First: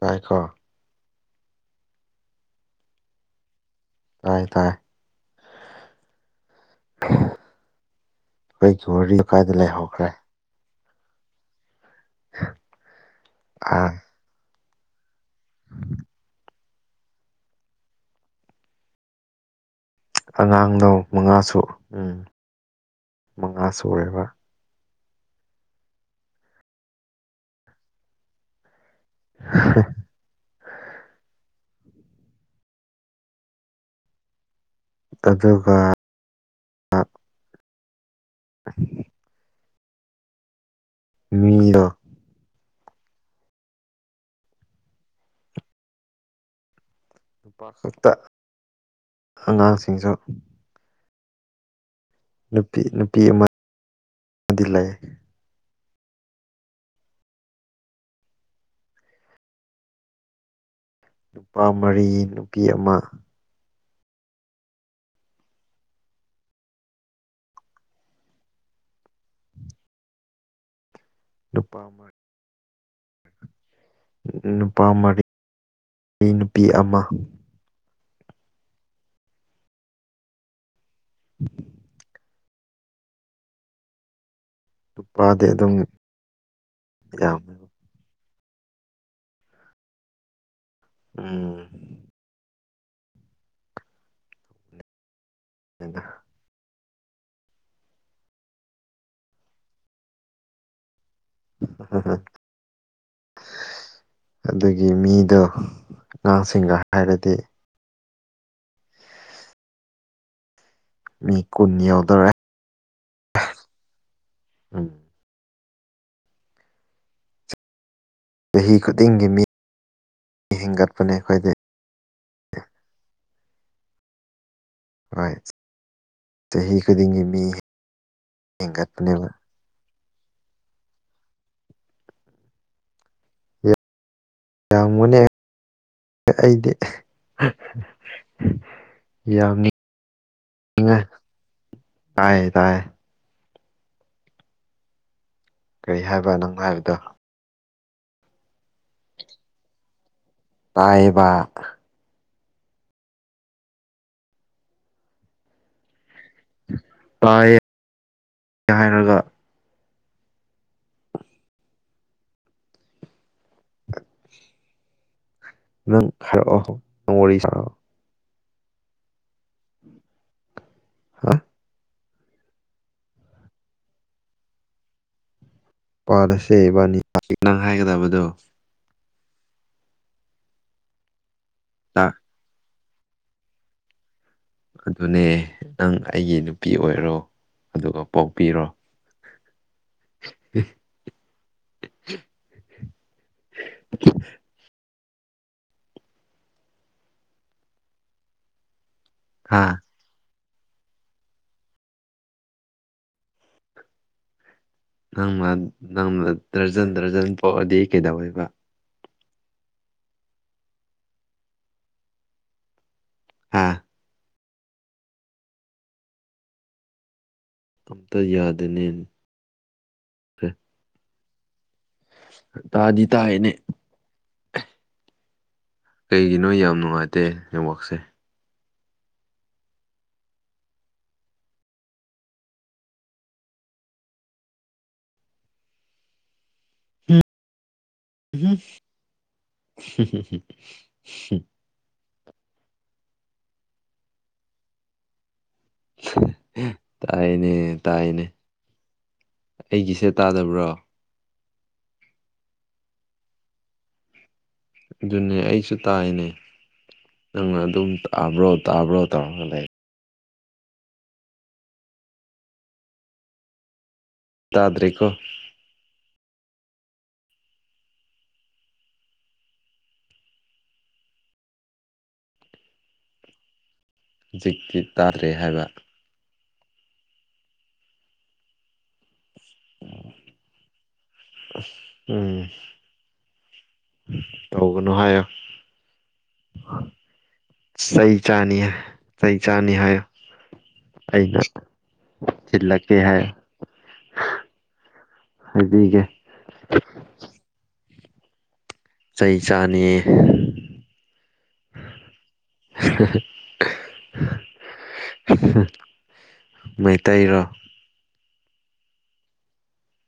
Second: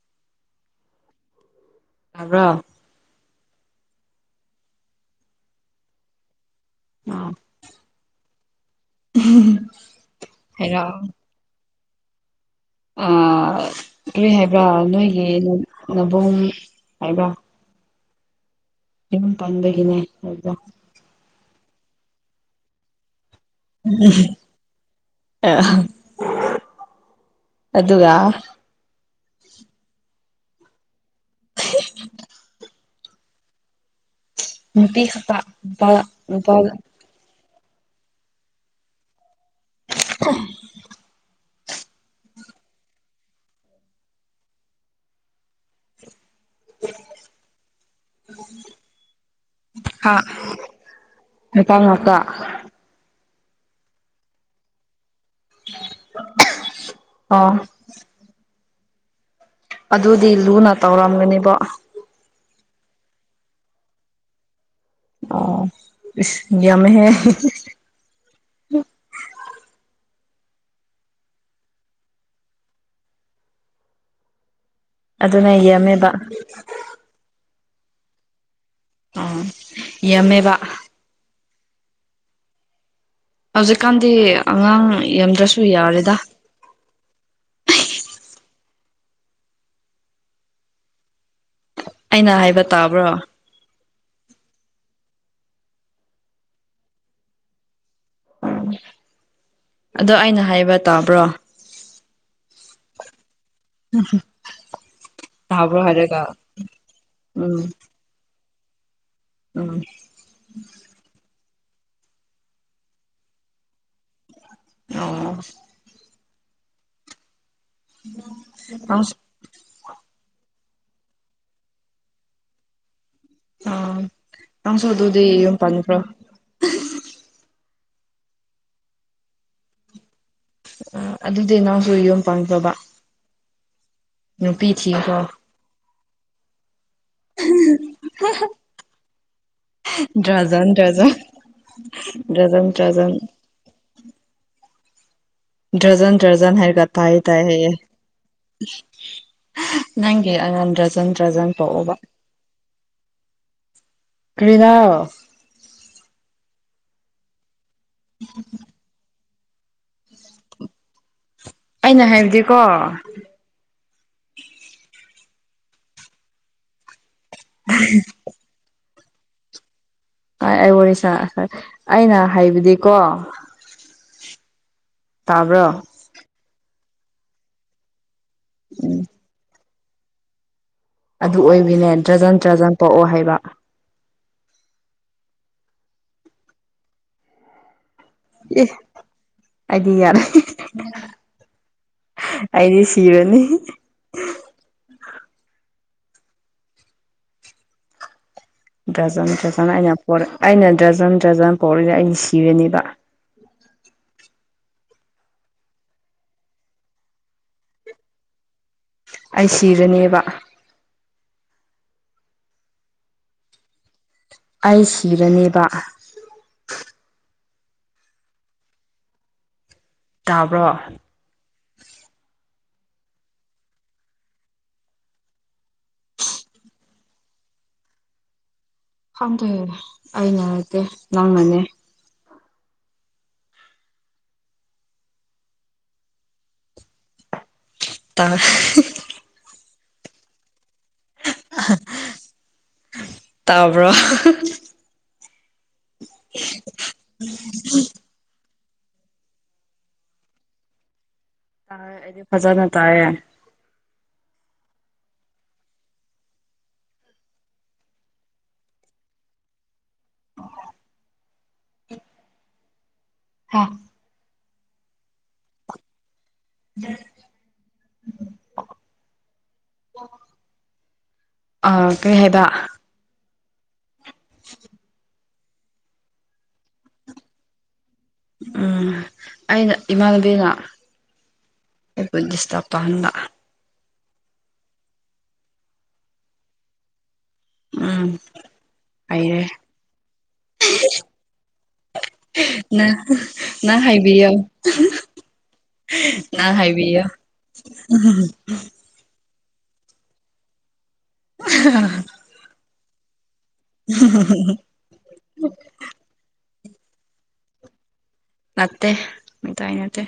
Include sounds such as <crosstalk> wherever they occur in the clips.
ꯇꯥꯏꯈꯣ ꯇꯕ꯭ꯔꯣ ꯇꯥꯏ ꯇꯥꯏ ꯑꯥ ꯑꯩꯈꯣꯏꯒꯤ ꯋꯥꯔꯤ ꯀꯥꯏꯗ ꯂꯩꯍꯧꯈ꯭ꯔꯦ ꯍꯔꯣ ꯑꯥ ꯀꯔꯤ ꯍꯥꯏꯕ꯭ꯔꯥ ꯅꯣꯏꯒꯤ ꯅꯕꯣꯡ ꯍꯥꯏꯕ꯭ꯔꯥ ꯌꯨꯝ ꯄꯥꯟꯕꯒꯤꯅꯦ ꯍꯥꯏꯕ꯭ꯔꯥ ꯑꯉꯥꯡꯗꯣ ꯃꯉꯥꯁꯨ ꯎꯝ ꯃꯉꯥ ꯁꯨꯔꯦꯕ <unintelligible> ꯑ ꯑꯗꯨꯒ <inaudible> <inaudible> <unintelligible> ꯅꯨꯄꯤ ꯍꯥꯛꯄ ꯅꯨꯄꯥ ꯑꯗꯨꯒ ꯅꯨꯄꯥ <inaudible> <unintelligible> ꯃꯤꯗꯣ <unintelligible> ꯅꯨꯄꯥ ꯈꯛꯇ ꯑꯉꯥꯡꯁꯤꯡꯁꯨ ꯍꯥ ꯅꯨꯄꯥ ꯉꯥꯛꯇ ꯅꯨꯄꯤ ꯅꯨꯄꯤ ꯑꯃ ꯑꯃꯗꯤ ꯂꯩ ꯑꯣ ꯑꯗꯗꯤ ꯂꯨꯅ ꯇꯧꯔꯝꯒꯅꯤꯕꯣ ꯅꯨꯄꯥ ꯃꯔꯤ ꯅꯨꯄꯤ ꯑꯃ ꯑꯣ ꯏꯁ ꯌꯥꯝꯃꯦꯍꯦ ꯅꯨꯄꯥ ꯑꯃ ꯅꯨꯄꯥ ꯃꯔꯤ ꯑꯗꯨꯅ ꯌꯥꯝꯃꯦꯕ ꯑꯩ ꯅꯨꯄꯤ ꯑꯃ ꯑꯣ ꯌꯥꯝꯃꯦꯕ <inaudible> ꯍꯧꯖꯤꯛꯀꯥꯟꯗꯤ ꯑꯉꯥꯡ ꯌꯥꯝꯗ꯭ꯔꯁꯨ ꯌꯥꯔꯦꯗ ꯌꯥꯝ ꯎꯝ ꯑꯩꯅ ꯍꯥꯏꯕ ꯇꯥꯕ꯭ꯔꯣ ꯑꯗ ꯎꯝ ꯑꯗꯣ ꯑꯩꯅ ꯍꯥꯏꯕ ꯇꯥꯕ꯭ꯔꯣ <unintelligible> ꯑꯗꯨꯒꯤ ꯃꯤꯗꯣ ꯇꯥꯕ꯭ꯔꯣ ꯍꯥꯏꯔꯒ ꯑꯉꯥꯡꯁꯤꯡꯒ ꯍꯥꯏꯔꯗꯤ ꯎꯝ ꯎꯝ ꯃꯤ ꯀꯨꯟ ꯌꯧꯗꯧꯔꯦ ꯎꯝ <unintelligible> ꯆꯍꯤ ꯅꯪꯁꯨ ꯈꯨꯗꯤꯡꯒꯤ ꯃꯤ ꯍꯦꯟꯒꯠꯄꯅꯦ ꯑꯩꯈꯣꯏꯗꯤ ꯑꯥ ꯅꯪꯁꯨ ꯑꯗꯨꯗꯤ ꯍꯣꯏ ꯌꯨꯝ ꯄꯟꯈ꯭ꯔꯣ ꯆꯍꯤ ꯈꯨꯗꯤꯡꯒꯤ ꯃꯤ ꯍꯦꯟꯒꯠꯄꯅꯦꯕ ꯑ ꯑꯗꯨꯗꯤ ꯅꯪꯁꯨ ꯌꯣꯟ ꯄꯥꯟꯈ꯭ꯔꯣꯕ ꯅꯨꯄꯤ ꯊꯤꯈ꯭ꯔꯣ ꯌꯥꯝꯒꯅꯤ ꯑꯩꯗꯤ ꯗ꯭ꯔꯖꯟ ꯌꯥꯝꯉ ꯗ꯭ꯔꯖꯟ ꯇꯥꯏꯌꯦ ꯗ꯭ꯔꯖꯟ ꯇꯥꯏꯌꯦ ꯗ꯭ꯔꯖꯟ ꯀꯔꯤ ꯗ꯭ꯔꯖꯟ ꯍꯥꯏꯕ ꯅꯪ ꯗ꯭ꯔꯖꯟ ꯍꯥꯏꯔꯒ ꯍꯥꯏꯕꯗꯣ ꯇꯥꯏ ꯇꯥꯏꯑꯦ ꯅꯪꯒꯤ ꯑꯉꯟ ꯗ꯭ꯔꯖꯟ ꯇꯥꯏꯌꯦꯕ ꯗ꯭ꯔꯖꯟ ꯄꯣꯛꯎꯕ ꯀꯔꯤꯔꯥ ꯇꯥꯏꯌꯦ ꯎꯝ ꯍꯥꯏꯔꯒ ꯑꯩꯅ ꯍꯥꯏꯕꯗꯤꯀꯣ ꯅꯪ ꯍꯥꯏꯔꯛꯑꯣ ꯅꯪ ꯋꯥꯔꯤ ꯁꯥꯔꯛꯑꯣ <unintelligible> ꯑꯩ ꯋꯥꯔꯤ ꯁꯥ ꯍꯥ ꯑꯩꯅ ꯍꯥꯏꯕꯗꯤꯀꯣ ꯇꯥꯕ꯭ꯔꯣ ꯄꯥꯂꯁꯦ ꯏꯕꯥꯅꯤ ꯅꯪ ꯍꯥꯏꯒꯗꯕꯗꯣ ꯎꯝ ꯑꯗꯨ ꯑꯣꯏꯕꯤꯅꯦ ꯇꯥꯛ ꯗ꯭ꯔꯖꯟ ꯗ꯭ꯔꯖꯟ ꯄꯣꯛꯑꯣ ꯍꯥꯏꯕ ꯑꯗꯨꯅꯦ ꯅꯪ ꯑꯩꯒꯤ ꯅꯨꯄꯤ ꯑꯣꯏꯔꯣ ꯑꯗꯨꯒ ꯄꯣꯛ ꯏ ꯑꯩꯗꯤ ꯌꯥꯔꯦ ꯑꯩꯗꯤ ꯁꯤꯔꯅꯤ <inaudible> ꯗ꯭ꯔꯖꯟ ꯗ꯭ꯔꯖꯟ ꯍꯥ ꯑꯩꯅ ꯄꯣꯔ ꯑꯩꯅ ꯗ꯭ꯔꯖꯟ ꯗ꯭ꯔꯖꯟ ꯄꯣꯛꯔꯗꯤ ꯑꯩꯗꯤ ꯁꯤꯔꯅꯤꯕ ꯅꯪꯅ ꯅꯪꯅ ꯗꯔꯖꯟ ꯗꯔꯖꯟ ꯄꯣꯛꯑꯗꯤ ꯀꯩꯗꯧꯋꯦꯕ ꯑꯩ ꯁꯤꯔꯅꯤꯕ ꯍꯥ ꯑꯩ ꯁꯤꯔꯅꯤꯕ ꯑꯝꯇ ꯌꯥꯗꯦꯅꯦ ꯇꯥꯕ꯭ꯔꯣ ꯇꯥꯗꯤ ꯇꯥꯏꯌꯦꯅꯦ ꯀꯩꯒꯤꯅꯣ ꯌꯥꯝ ꯅꯨꯡꯉꯥꯏꯇꯦ ꯅꯦꯠꯋꯥꯛꯁꯦ ꯈꯪꯗꯦ ꯑꯩꯩꯅ ꯅꯠꯇꯦ ꯅꯪꯅꯅꯦ ꯇꯥ <unintelligible> ꯇꯥꯕ꯭ꯔꯣ ꯇꯥꯏꯅꯦ ꯇꯥꯏꯅꯦ ꯑꯩꯒꯤꯁꯦ ꯇꯥꯗꯕ꯭ꯔꯣ ꯇꯥꯏ ꯑꯩꯗꯤ ꯐꯖꯅ ꯇꯥꯏꯌꯦ ꯑꯗꯨꯅꯦ ꯑꯩꯁꯨ ꯇꯥꯏꯅꯦ ꯅꯪ ꯑꯗꯨꯝ ꯇꯥꯕ꯭ꯔꯣ ꯇꯥꯕ꯭ꯔꯣ ꯇꯧꯔꯒ ꯂꯩꯔ ꯍꯥꯥ ꯇꯥꯗ꯭ꯔꯦꯀꯣ <inaudible> ꯑ ꯀꯩ ꯍꯥꯏꯕ ꯍꯧꯖꯤꯛꯇꯤ ꯇꯥꯗ꯭ꯔꯦ ꯍꯥꯏꯕ ꯎꯝ ꯑꯩꯅ ꯏꯃꯥꯟꯅꯕꯤꯅ ꯑꯩꯕꯨ ꯎꯝ ꯗꯤꯁꯇꯔꯕ ꯇꯥꯟꯅ ꯇꯧꯒꯅꯨ ꯍꯥꯏꯌꯣ ꯎꯝ ꯆꯩ ꯆꯥꯅꯤ ꯆꯩ ꯆꯥꯅꯤ ꯍꯥꯏꯌꯣ ꯑꯩꯅ ꯅ ꯊꯤꯜꯂꯛꯀꯦ ꯍꯥꯏ ꯅꯪ ꯍꯥꯏꯕꯤꯌꯣ ꯍꯥꯏꯕꯤꯒꯦ ꯅꯪ ꯍꯥꯏꯕꯤꯌꯣ ꯆꯩ ꯆꯥꯅꯤ <unintelligible> <unintelligible> ꯃꯩꯇꯩꯔꯣ ꯅꯠꯇꯦ ꯃꯩꯇꯩ ꯅꯠꯇꯦ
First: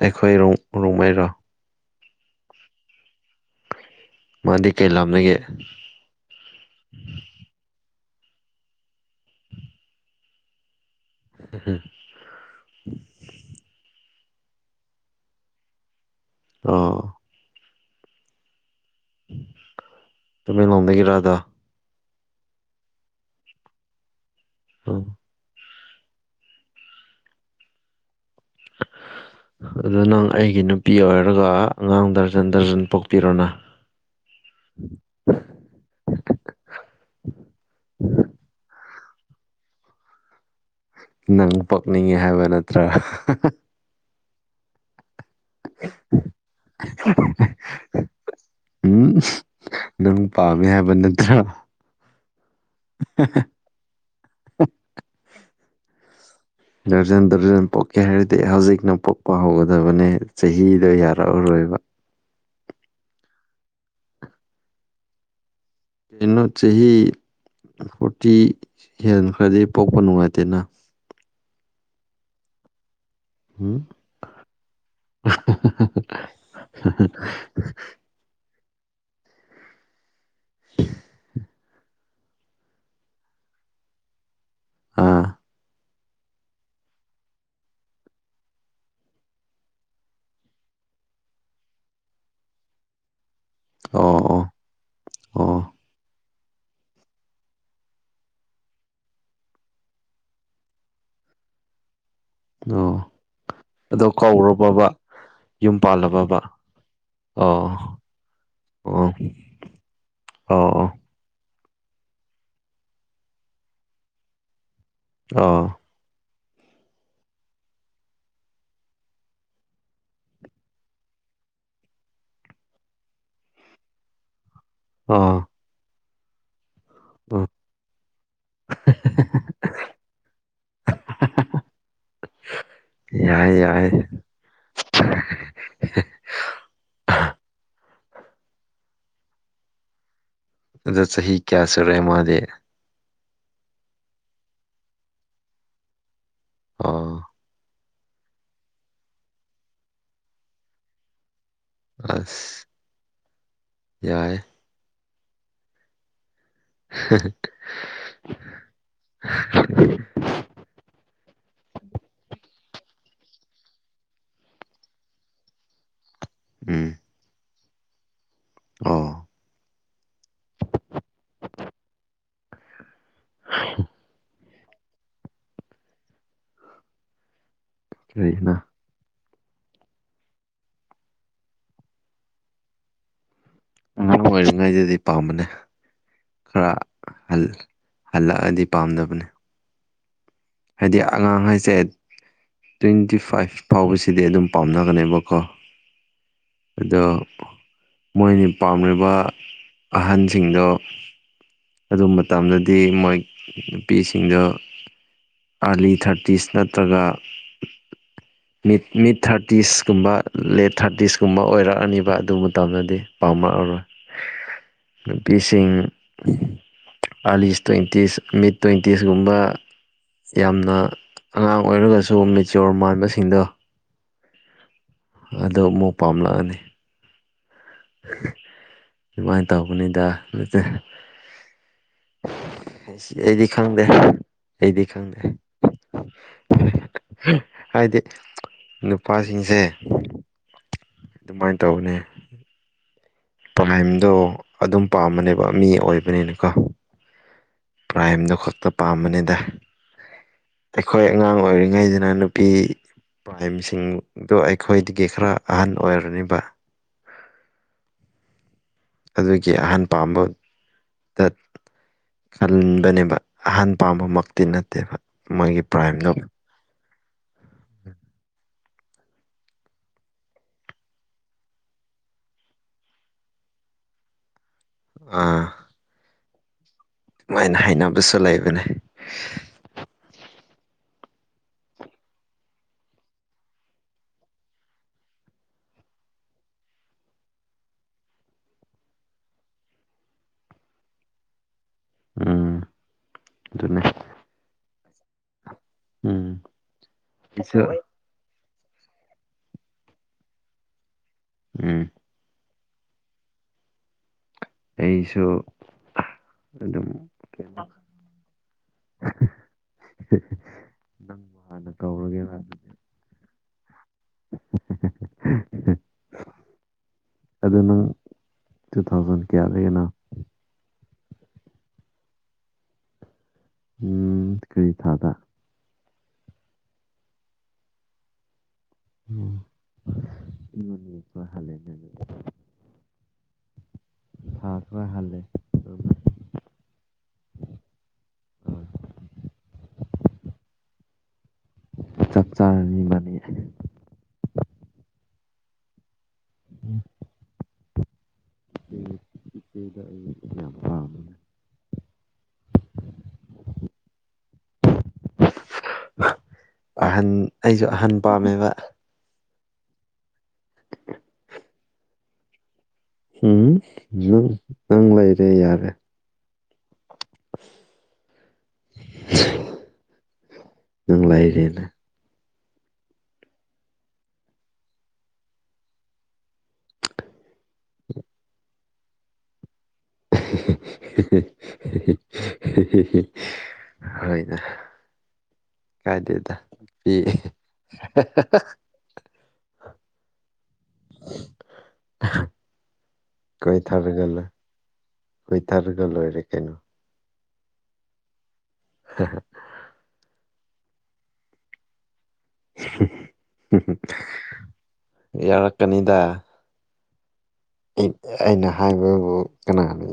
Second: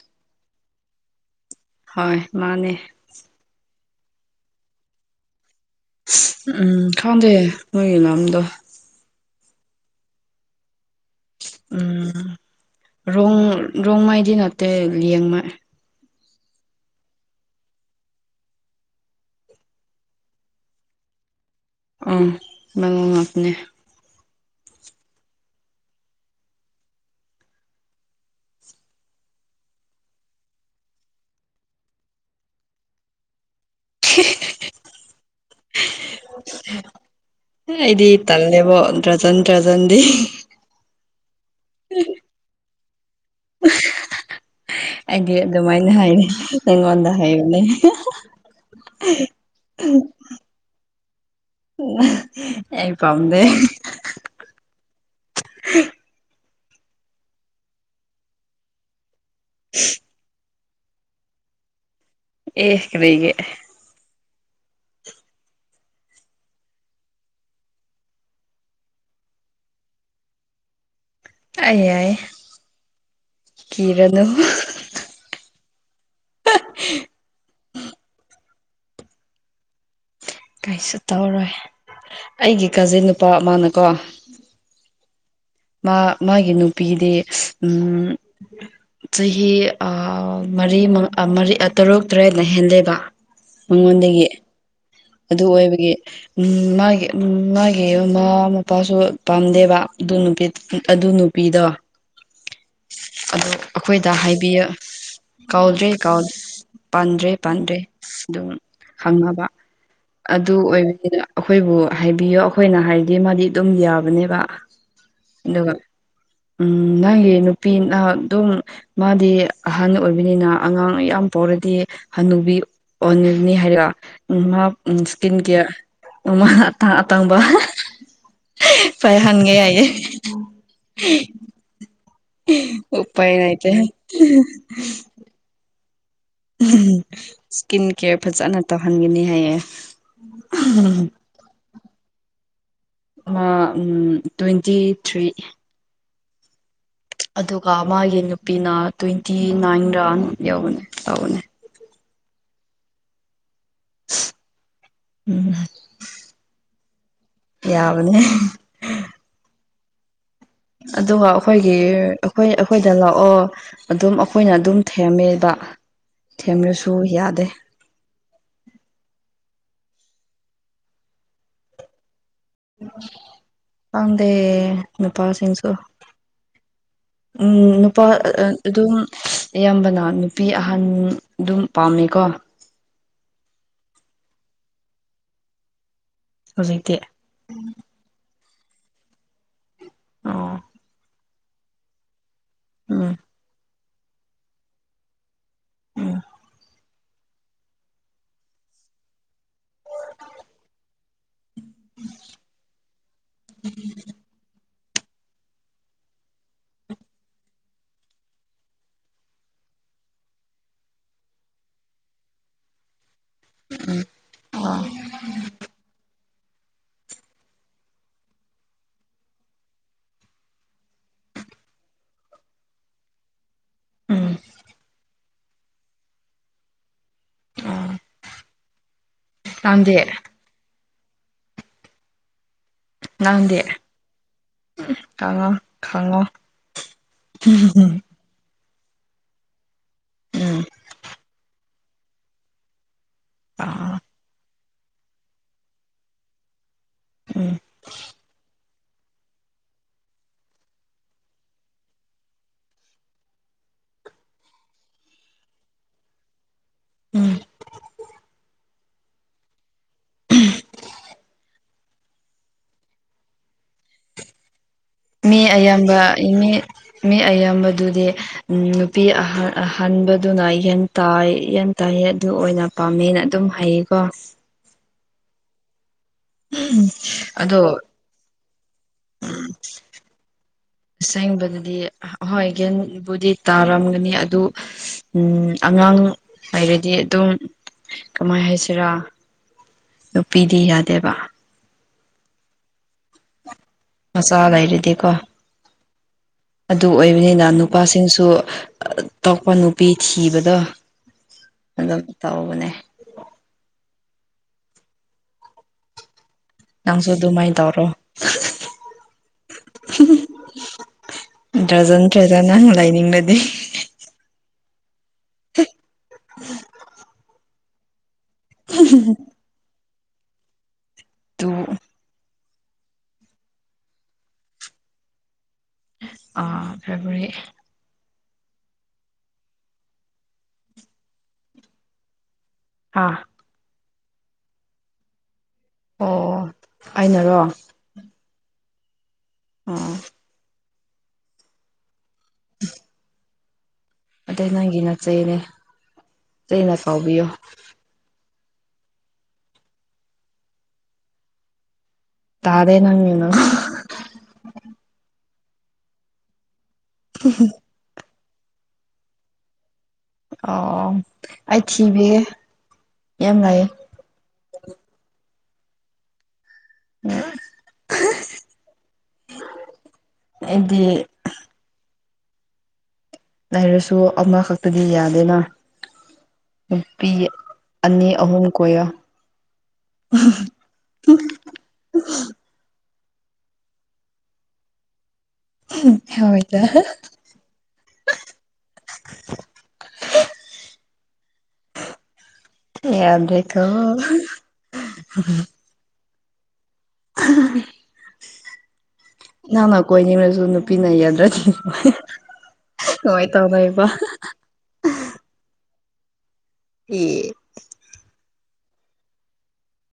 ꯑꯩꯈꯣꯏ ꯔꯣ ꯔꯣꯡꯃꯩꯔꯣ ꯍꯣꯏ ꯃꯥꯅꯦ ꯃꯥꯗꯤ ꯀꯩ ꯂꯝꯗꯒꯤ ꯎꯝ ꯈꯪꯗꯦ ꯅꯣꯏꯒꯤ ꯂꯝꯝꯗꯣ ꯎꯝ ꯔꯣꯡ ꯔꯣꯡꯃꯩꯗꯤ ꯅꯠꯇꯦ ꯂꯦꯡꯃꯥꯏ ꯑ ꯇꯃꯦꯡꯂꯣꯡꯗꯒꯤ ꯔꯥꯙꯥ ꯑꯥ ꯉꯕꯅꯦ ꯎꯝ ꯑꯗꯨ ꯅꯪ ꯑꯩꯒꯤ ꯅꯨꯄꯤ ꯑꯣꯏꯔꯒ ꯑꯉꯥꯡ ꯗꯔꯖꯟ ꯗꯔꯖꯟ ꯄꯣꯛꯄꯤꯔꯣꯅ <inaudible> ꯏꯗꯤ ꯇꯜ ꯂꯦꯕꯣ ꯗ꯭ꯔꯖ ꯗ꯭ꯔꯖꯗꯤ ꯅꯪ ꯄꯛꯅꯤꯡꯉꯤ ꯍꯥꯏꯕ ꯅꯠꯇ꯭ꯔꯥ ꯑꯩꯗꯤ ꯑꯗꯨꯃꯥꯏꯅ ꯍꯥꯏꯔꯦ ꯑꯩꯉꯣꯟꯗ ꯍꯥꯏꯕꯅꯦ ꯎꯝ ꯅꯪ ꯄꯥꯝꯃꯦ ꯍꯥꯏꯕ ꯅꯠꯇ꯭ꯔ ꯑꯩ ꯄꯝꯗ ꯍ ꯔꯖꯟ ꯇꯔꯖꯟ ꯄꯣꯛꯀꯦ ꯍꯥꯏꯔꯗꯤ ꯍꯧꯖꯤꯛꯅ ꯄꯣꯛꯄ ꯍꯧꯒꯗꯕꯅꯦ ꯆꯍꯤ ꯗꯣ ꯌꯥꯔꯛꯑꯔꯣꯏꯕ ꯑꯦ ꯀꯔꯤꯒ ꯀꯩꯅꯣ ꯆꯍꯤ ꯐꯣꯔꯇꯤ ꯍꯦꯟꯈ꯭ꯔꯗꯤ ꯄꯣꯛꯄ ꯅꯨꯡꯉꯥꯏꯇꯦꯅ ꯑꯏ ꯎꯝ ꯀꯤꯔꯅꯨ ꯑ ꯀꯩꯁꯨ ꯇꯧꯔꯣꯏ ꯑꯩꯒꯤ ꯀꯥꯖꯤꯟ ꯅꯨꯄꯥ ꯑꯃꯅꯀꯣ ꯑꯥ ꯃꯥ ꯃꯥꯒꯤ ꯅꯨꯄꯤꯗꯤ ꯆꯍꯤ ꯃꯔꯤ ꯇꯔꯨꯛ ꯇꯔꯦꯠꯅ ꯍꯦꯜꯂꯦꯕ ꯑꯣ ꯃꯉꯣꯟꯗꯒꯤ ꯑꯣ ꯑꯗꯨ ꯑꯣ ꯑꯣꯏꯕꯒꯤ ꯎꯝ ꯃꯥꯒꯤ ꯃꯥꯒꯤ ꯃꯃꯥ ꯃꯄꯥꯁꯨ ꯄꯥꯝꯗꯦꯕ ꯑꯗꯨ ꯅꯨꯄꯤ ꯑꯗꯨ ꯅꯨꯄꯤꯗꯣ ꯑꯣ ꯑꯣ ꯑꯗꯣ ꯑꯩꯈꯣꯏꯗ ꯍꯥꯏꯕꯤꯌꯨ ꯀꯧꯔꯕꯕ ꯌꯨꯝ ꯀꯥꯎꯗ꯭ꯔꯦ ꯄꯥꯜꯂꯕꯕ ꯄꯥꯟꯗ꯭ꯔꯦ ꯑꯣ ꯄꯥꯟꯗ꯭ꯔꯦ ꯑꯗꯨꯝ ꯑꯣ ꯈꯪꯅꯕ ꯑꯗꯨ ꯑꯣ ꯑꯣꯏꯕꯅꯤꯗ ꯑꯩꯈꯣꯏꯕꯨ ꯍꯥꯏꯕꯤꯌꯣ ꯑꯩꯈꯣꯏꯅ ꯍꯥꯏꯔꯗꯤ ꯃꯥꯗꯤ ꯑꯗꯨꯝ ꯌꯥꯕꯅꯦꯕ ꯑꯣ ꯑꯗꯨꯒ ꯎꯝ ꯅꯪꯒꯤ ꯅꯨꯄꯤꯤ ꯅ ꯑꯗꯨꯝ ꯃꯥꯗꯤ ꯑꯍꯟ ꯑꯣꯏꯕꯅꯤꯅ ꯑꯉꯥꯡ ꯌꯥꯝ ꯄꯥꯎꯔꯗꯤ ꯍꯟꯅꯨꯕꯤ ꯑꯣ ꯅꯤꯅꯤ ꯍꯥꯏꯔꯛꯑꯣ ꯎ ꯃꯥ ꯑꯣ ꯏꯁꯀꯤꯟ ꯀꯦꯌꯔ ꯑ ꯑꯇꯪꯕ ꯑꯣ ꯐꯩꯍꯟꯒꯦ ꯌꯥꯏꯌꯦꯦ ꯎꯥꯏ ꯌꯥꯏ ꯅꯇ ꯌꯥꯏ ꯏꯁꯀꯤꯟ ꯀꯦꯌꯔ ꯐꯖꯅ ꯇꯧꯍꯟꯒꯅꯤ ꯍꯥꯏꯌꯦ ꯑꯗꯨꯗ ꯆꯍꯤ ꯍ ꯀꯌꯥꯁꯨ ꯔꯦ ꯃꯥꯗꯦ ꯇ꯭ꯋꯦꯟꯇꯤ ꯊ꯭ꯔꯤ ꯑꯥ ꯑꯗꯨꯒ ꯃꯥꯒꯤ ꯅꯨꯄꯤꯅ ꯇ꯭ꯋꯦꯟꯇꯤ ꯅꯥꯏꯟ ꯔ ꯌꯧꯕꯅꯦ ꯇꯧꯕꯅꯦ ꯑꯁ ꯌꯥꯏ ꯎꯝ ꯍ ꯌꯥꯕꯅꯦ ꯑꯗꯨꯒ ꯑꯩꯈꯣꯏꯒꯤ ꯑꯩꯈꯣꯏ ꯑꯩꯈꯣꯏꯗ ꯂꯥꯛꯑꯣ ꯑꯗꯨꯝ ꯑꯩꯈꯣꯏꯅ ꯑꯗꯨꯝ ꯊꯦꯝꯃꯦꯕ ꯊꯦꯝꯂꯁꯨ ꯌꯥꯗꯦ ꯑꯥ ꯀꯗ ꯅꯨꯄꯥꯁꯤꯡꯁꯨꯣ ꯎꯝ ꯅꯨꯄꯥ ꯀꯔꯤꯅ ꯑꯗꯨꯝ ꯑꯌꯥꯝꯕꯅ ꯅꯨꯄꯤ ꯑꯍꯟ ꯑꯗꯨꯝ ꯄꯥꯝꯃꯦꯀꯣ ꯑꯥꯡ ꯑꯣꯏꯔꯤꯉꯩꯗꯗꯤ ꯄꯥꯝꯕꯅꯦ ꯈꯔ ꯍꯧꯖꯤꯛꯇꯤ ꯍꯂ ꯍꯜꯂꯛꯑꯗꯤ ꯄꯥꯝꯗꯕꯅꯤ ꯑꯣ ꯍꯥꯏꯗꯤ ꯑꯉꯥꯡ ꯍꯥꯏꯁꯦ ꯎꯝ ꯇ꯭ꯋꯦꯟꯇꯤ ꯐꯥꯏꯚ ꯐꯥꯎꯕꯁꯤꯗꯤ ꯑꯗꯨꯝ ꯄꯥꯝꯅꯒꯅꯦꯕꯀꯣ ꯑꯗꯣ ꯃꯣꯏꯅꯤ ꯄꯥꯝꯂꯤꯕ ꯑꯍꯟꯁꯤꯡꯗꯣ ꯑꯗꯨ ꯃꯇꯝꯗꯗꯤ ꯃꯣꯏ ꯅꯨꯄꯤꯁꯤꯡꯗꯣ ꯑꯥꯔꯂꯤ ꯊꯥꯔꯇꯤꯁ ꯅꯠꯇ꯭ꯔꯒ ꯃꯤꯠ ꯃꯤꯠ ꯊꯥꯔꯇꯤꯁꯀꯨꯝꯕ ꯂꯦꯠ ꯊꯥꯔꯇꯤꯁꯀꯨꯝꯕ ꯑꯣꯏꯔꯛꯑꯅꯤꯕ ꯑꯗꯨ ꯃꯇꯝꯗꯗꯤ ꯄꯥꯎꯃ ꯑꯣꯏꯔꯣꯏ ꯅꯨꯄꯤꯁꯤꯡ ꯑꯥꯔꯂꯤꯁ ꯇ꯭ꯋꯦꯟꯇꯤꯁ ꯃꯤꯠ ꯇ꯭ꯋꯦꯟꯇꯤꯁꯀꯨꯝꯕ ꯌꯥꯝꯅ ꯑꯉꯥꯡ ꯑꯣꯏꯔꯒꯁꯨ ꯃꯦꯆꯌꯣꯔ ꯃꯥꯟꯕꯁꯤꯡꯗꯣ ꯎꯝ ꯑꯗꯨ ꯑꯃꯨꯛ ꯄꯥꯝꯂꯛꯑꯅꯤ ꯁꯨꯃꯥꯏꯅ ꯅꯪꯗꯤ ꯇꯧꯕꯅꯤꯗ ꯑꯗꯨꯁ ꯁꯤ ꯑꯩꯗꯤ ꯅꯪꯗꯤ ꯈꯪꯗꯦ ꯑꯩꯗꯤ ꯈꯪꯗꯦ ꯈꯪꯉꯣ ꯈꯪꯉꯣ ꯍꯥꯏꯗꯤ ꯅꯨꯄꯥꯁꯤꯡꯁꯦ ꯎꯝ ꯑꯗꯨꯃꯥꯏꯅ ꯇꯧꯅꯤ ꯄ꯭ꯔꯥꯏꯝꯗꯣ ꯑꯗꯨꯝ ꯄꯥꯝꯕꯅꯦꯕ ꯃꯤ ꯑꯣꯏꯕꯅꯤꯅꯀꯣ ꯎꯝ ꯄ꯭ꯔꯥꯏꯝꯗꯣ ꯈꯛꯇ ꯄꯥꯝꯕꯅꯤꯗ ꯑꯩꯈꯣꯏ ꯑꯉꯥꯡ ꯑꯣꯏꯔꯤꯉꯩꯗꯅ ꯅꯨꯄꯤ ꯄ꯭ꯔꯥꯏꯝꯁꯤꯡꯗꯣ ꯑꯩꯈꯣꯏꯗꯒꯤ ꯈꯔ ꯑꯍꯟ ꯑꯣꯏꯔꯅꯦꯕ ꯎꯝ ꯑꯗꯨꯒꯤ ꯑꯍꯟ ꯄꯥꯝꯕꯗ ꯀꯟꯕꯅꯦꯕ ꯑꯍꯟ ꯄꯥꯝꯕꯃꯛꯇꯤ ꯅꯠꯇꯦꯕ ꯃꯤ ꯃꯣꯏꯒꯤ ꯑꯌꯥꯝꯕ ꯄ꯭ꯔꯥꯏꯝꯗꯣ ꯃꯤ ꯃꯤ ꯑꯌꯥꯝꯕꯗꯨꯗꯤ ꯅꯨꯄꯤ ꯑ ꯑꯍꯟꯥꯟꯕꯗꯨꯅꯟ ꯇ ꯌꯦꯟ ꯇꯥꯏꯌꯦ ꯑꯗꯨ ꯑꯣꯏꯅ ꯄꯥꯝꯃꯦꯅ ꯑꯗꯨꯝ ꯍꯩꯌꯦꯀꯣ ꯑꯥ ꯎꯝ ꯑꯗꯨꯃꯥꯏꯅ ꯍꯥꯏꯅꯕꯁꯨ ꯂꯩꯕꯅꯦ ꯑꯁꯦꯡꯕꯗꯗꯤ ꯑꯍꯣꯏ ꯒꯦꯟꯕꯨꯗꯤ ꯇꯥꯔꯝꯒꯅꯤ ꯑꯗꯨ ꯎ ꯑꯉꯥꯡ ꯍꯥꯏꯔꯗꯤ ꯑꯗꯨꯝ ꯀꯃꯥꯏ ꯍꯥꯏꯁꯤꯔꯥ ꯑꯗꯨꯣꯄꯤꯤꯗꯤ ꯌꯥꯗꯦꯕ ꯎꯝ ꯑꯗꯨꯅ ꯃꯁꯗ ꯍꯥꯏꯔꯗꯤꯀꯣ ꯎꯝ ꯑꯗꯨ ꯑꯣꯏꯕꯅꯤꯅ ꯑꯩꯁꯨ ꯅꯨꯄꯥꯁꯤꯡꯁꯨ ꯇꯄ ꯅꯨꯄꯤ ꯊꯤꯕꯗꯣ ꯎꯝ ꯑꯗꯨꯗꯣ ꯇꯣꯕꯅꯦ ꯑꯩꯁꯨ ꯑꯗꯨꯝ ꯅꯪꯁꯨ ꯑꯗꯨꯃꯥꯏ ꯀꯩꯅꯣ ꯇꯧꯔꯣ ꯅꯪꯕꯨ ꯍꯥꯟꯅ ꯗ꯭ꯔꯖꯟ ꯀꯧꯔꯒꯦꯕ ꯗ꯭ꯔꯖꯟꯪ ꯂꯩꯥꯏꯅꯤꯡꯕꯗꯤ ꯎ ꯎꯝ ꯑꯗꯨ ꯅꯪ ꯇꯨ ꯊꯥꯎꯖꯟ ꯀꯌꯥꯗꯒꯤꯅ ꯇ ꯎꯝ ꯀꯔꯤ ꯊꯥꯗ ꯑꯥ ꯐꯦꯕꯋꯥꯔꯤ ꯎꯝ ꯏꯃꯅꯤꯀ ꯍꯂꯦꯅ ꯑꯗꯨ ꯍꯥꯥ ꯁꯥ ꯈꯔ ꯍꯜꯂꯦ ꯑꯣ ꯑꯩꯅꯔꯣ ꯑꯥ ꯆꯞ ꯆꯥꯔꯅꯤ ꯏꯕꯥꯅꯤ ꯑꯗꯩ ꯅꯪꯒꯤ ꯅꯠꯆꯩꯅꯦ ꯆꯩꯅ ꯀꯥꯎꯕꯤꯌꯣ ꯎꯝ ꯏꯆꯦꯗ ꯑꯣꯏꯅ ꯇꯥꯔꯦ ꯅꯪ <unintelligible> ꯑꯍꯟ ꯑꯩꯖꯨ ꯑꯍꯟ ꯄꯥꯝꯃꯦꯕ ꯑꯣ ꯑꯩ ꯊꯤꯕꯤꯒꯦ ꯌꯥꯝ ꯎꯝ ꯂꯩ ꯊꯤꯕꯤꯔꯅꯨ ꯅꯪ ꯂꯩꯔꯦ ꯌꯥꯔꯦ ꯑꯩꯗꯤ ꯅꯪ ꯂꯥꯏꯔꯦꯅꯦ ꯂꯩꯔꯁꯨ ꯑꯃꯈꯛꯇꯗꯤ ꯌꯥꯗꯦꯅ ꯅꯨꯄꯤ ꯑꯅꯤ ꯑꯍꯨꯝ ꯀꯣꯏꯌꯣ ꯍꯣꯏꯗ ꯀꯥꯏꯗꯦꯗ ꯍꯣꯏꯗ ꯄꯤ <unintelligible> <unintelligible> ꯌꯥꯗ꯭ꯔꯦꯀꯣ ꯀꯣꯏꯊꯔꯥꯒ ꯂꯣꯏ ꯀꯣꯏꯊꯥꯔꯒ ꯂꯣꯏꯔꯦ ꯀꯩꯅꯣ <unintelligible> <unintelligible> ꯅꯪꯅ ꯀꯣꯏꯅꯤꯡꯂꯁꯨ ꯅꯨꯄꯤꯅ ꯌꯥꯗ꯭ꯔꯥꯗꯤ ꯌꯥꯔꯛꯀꯅꯤꯗꯥ ꯑꯦ ꯑꯩꯅ ꯍꯥꯏꯕꯕꯨ ꯀꯅꯥꯅ ꯌꯥ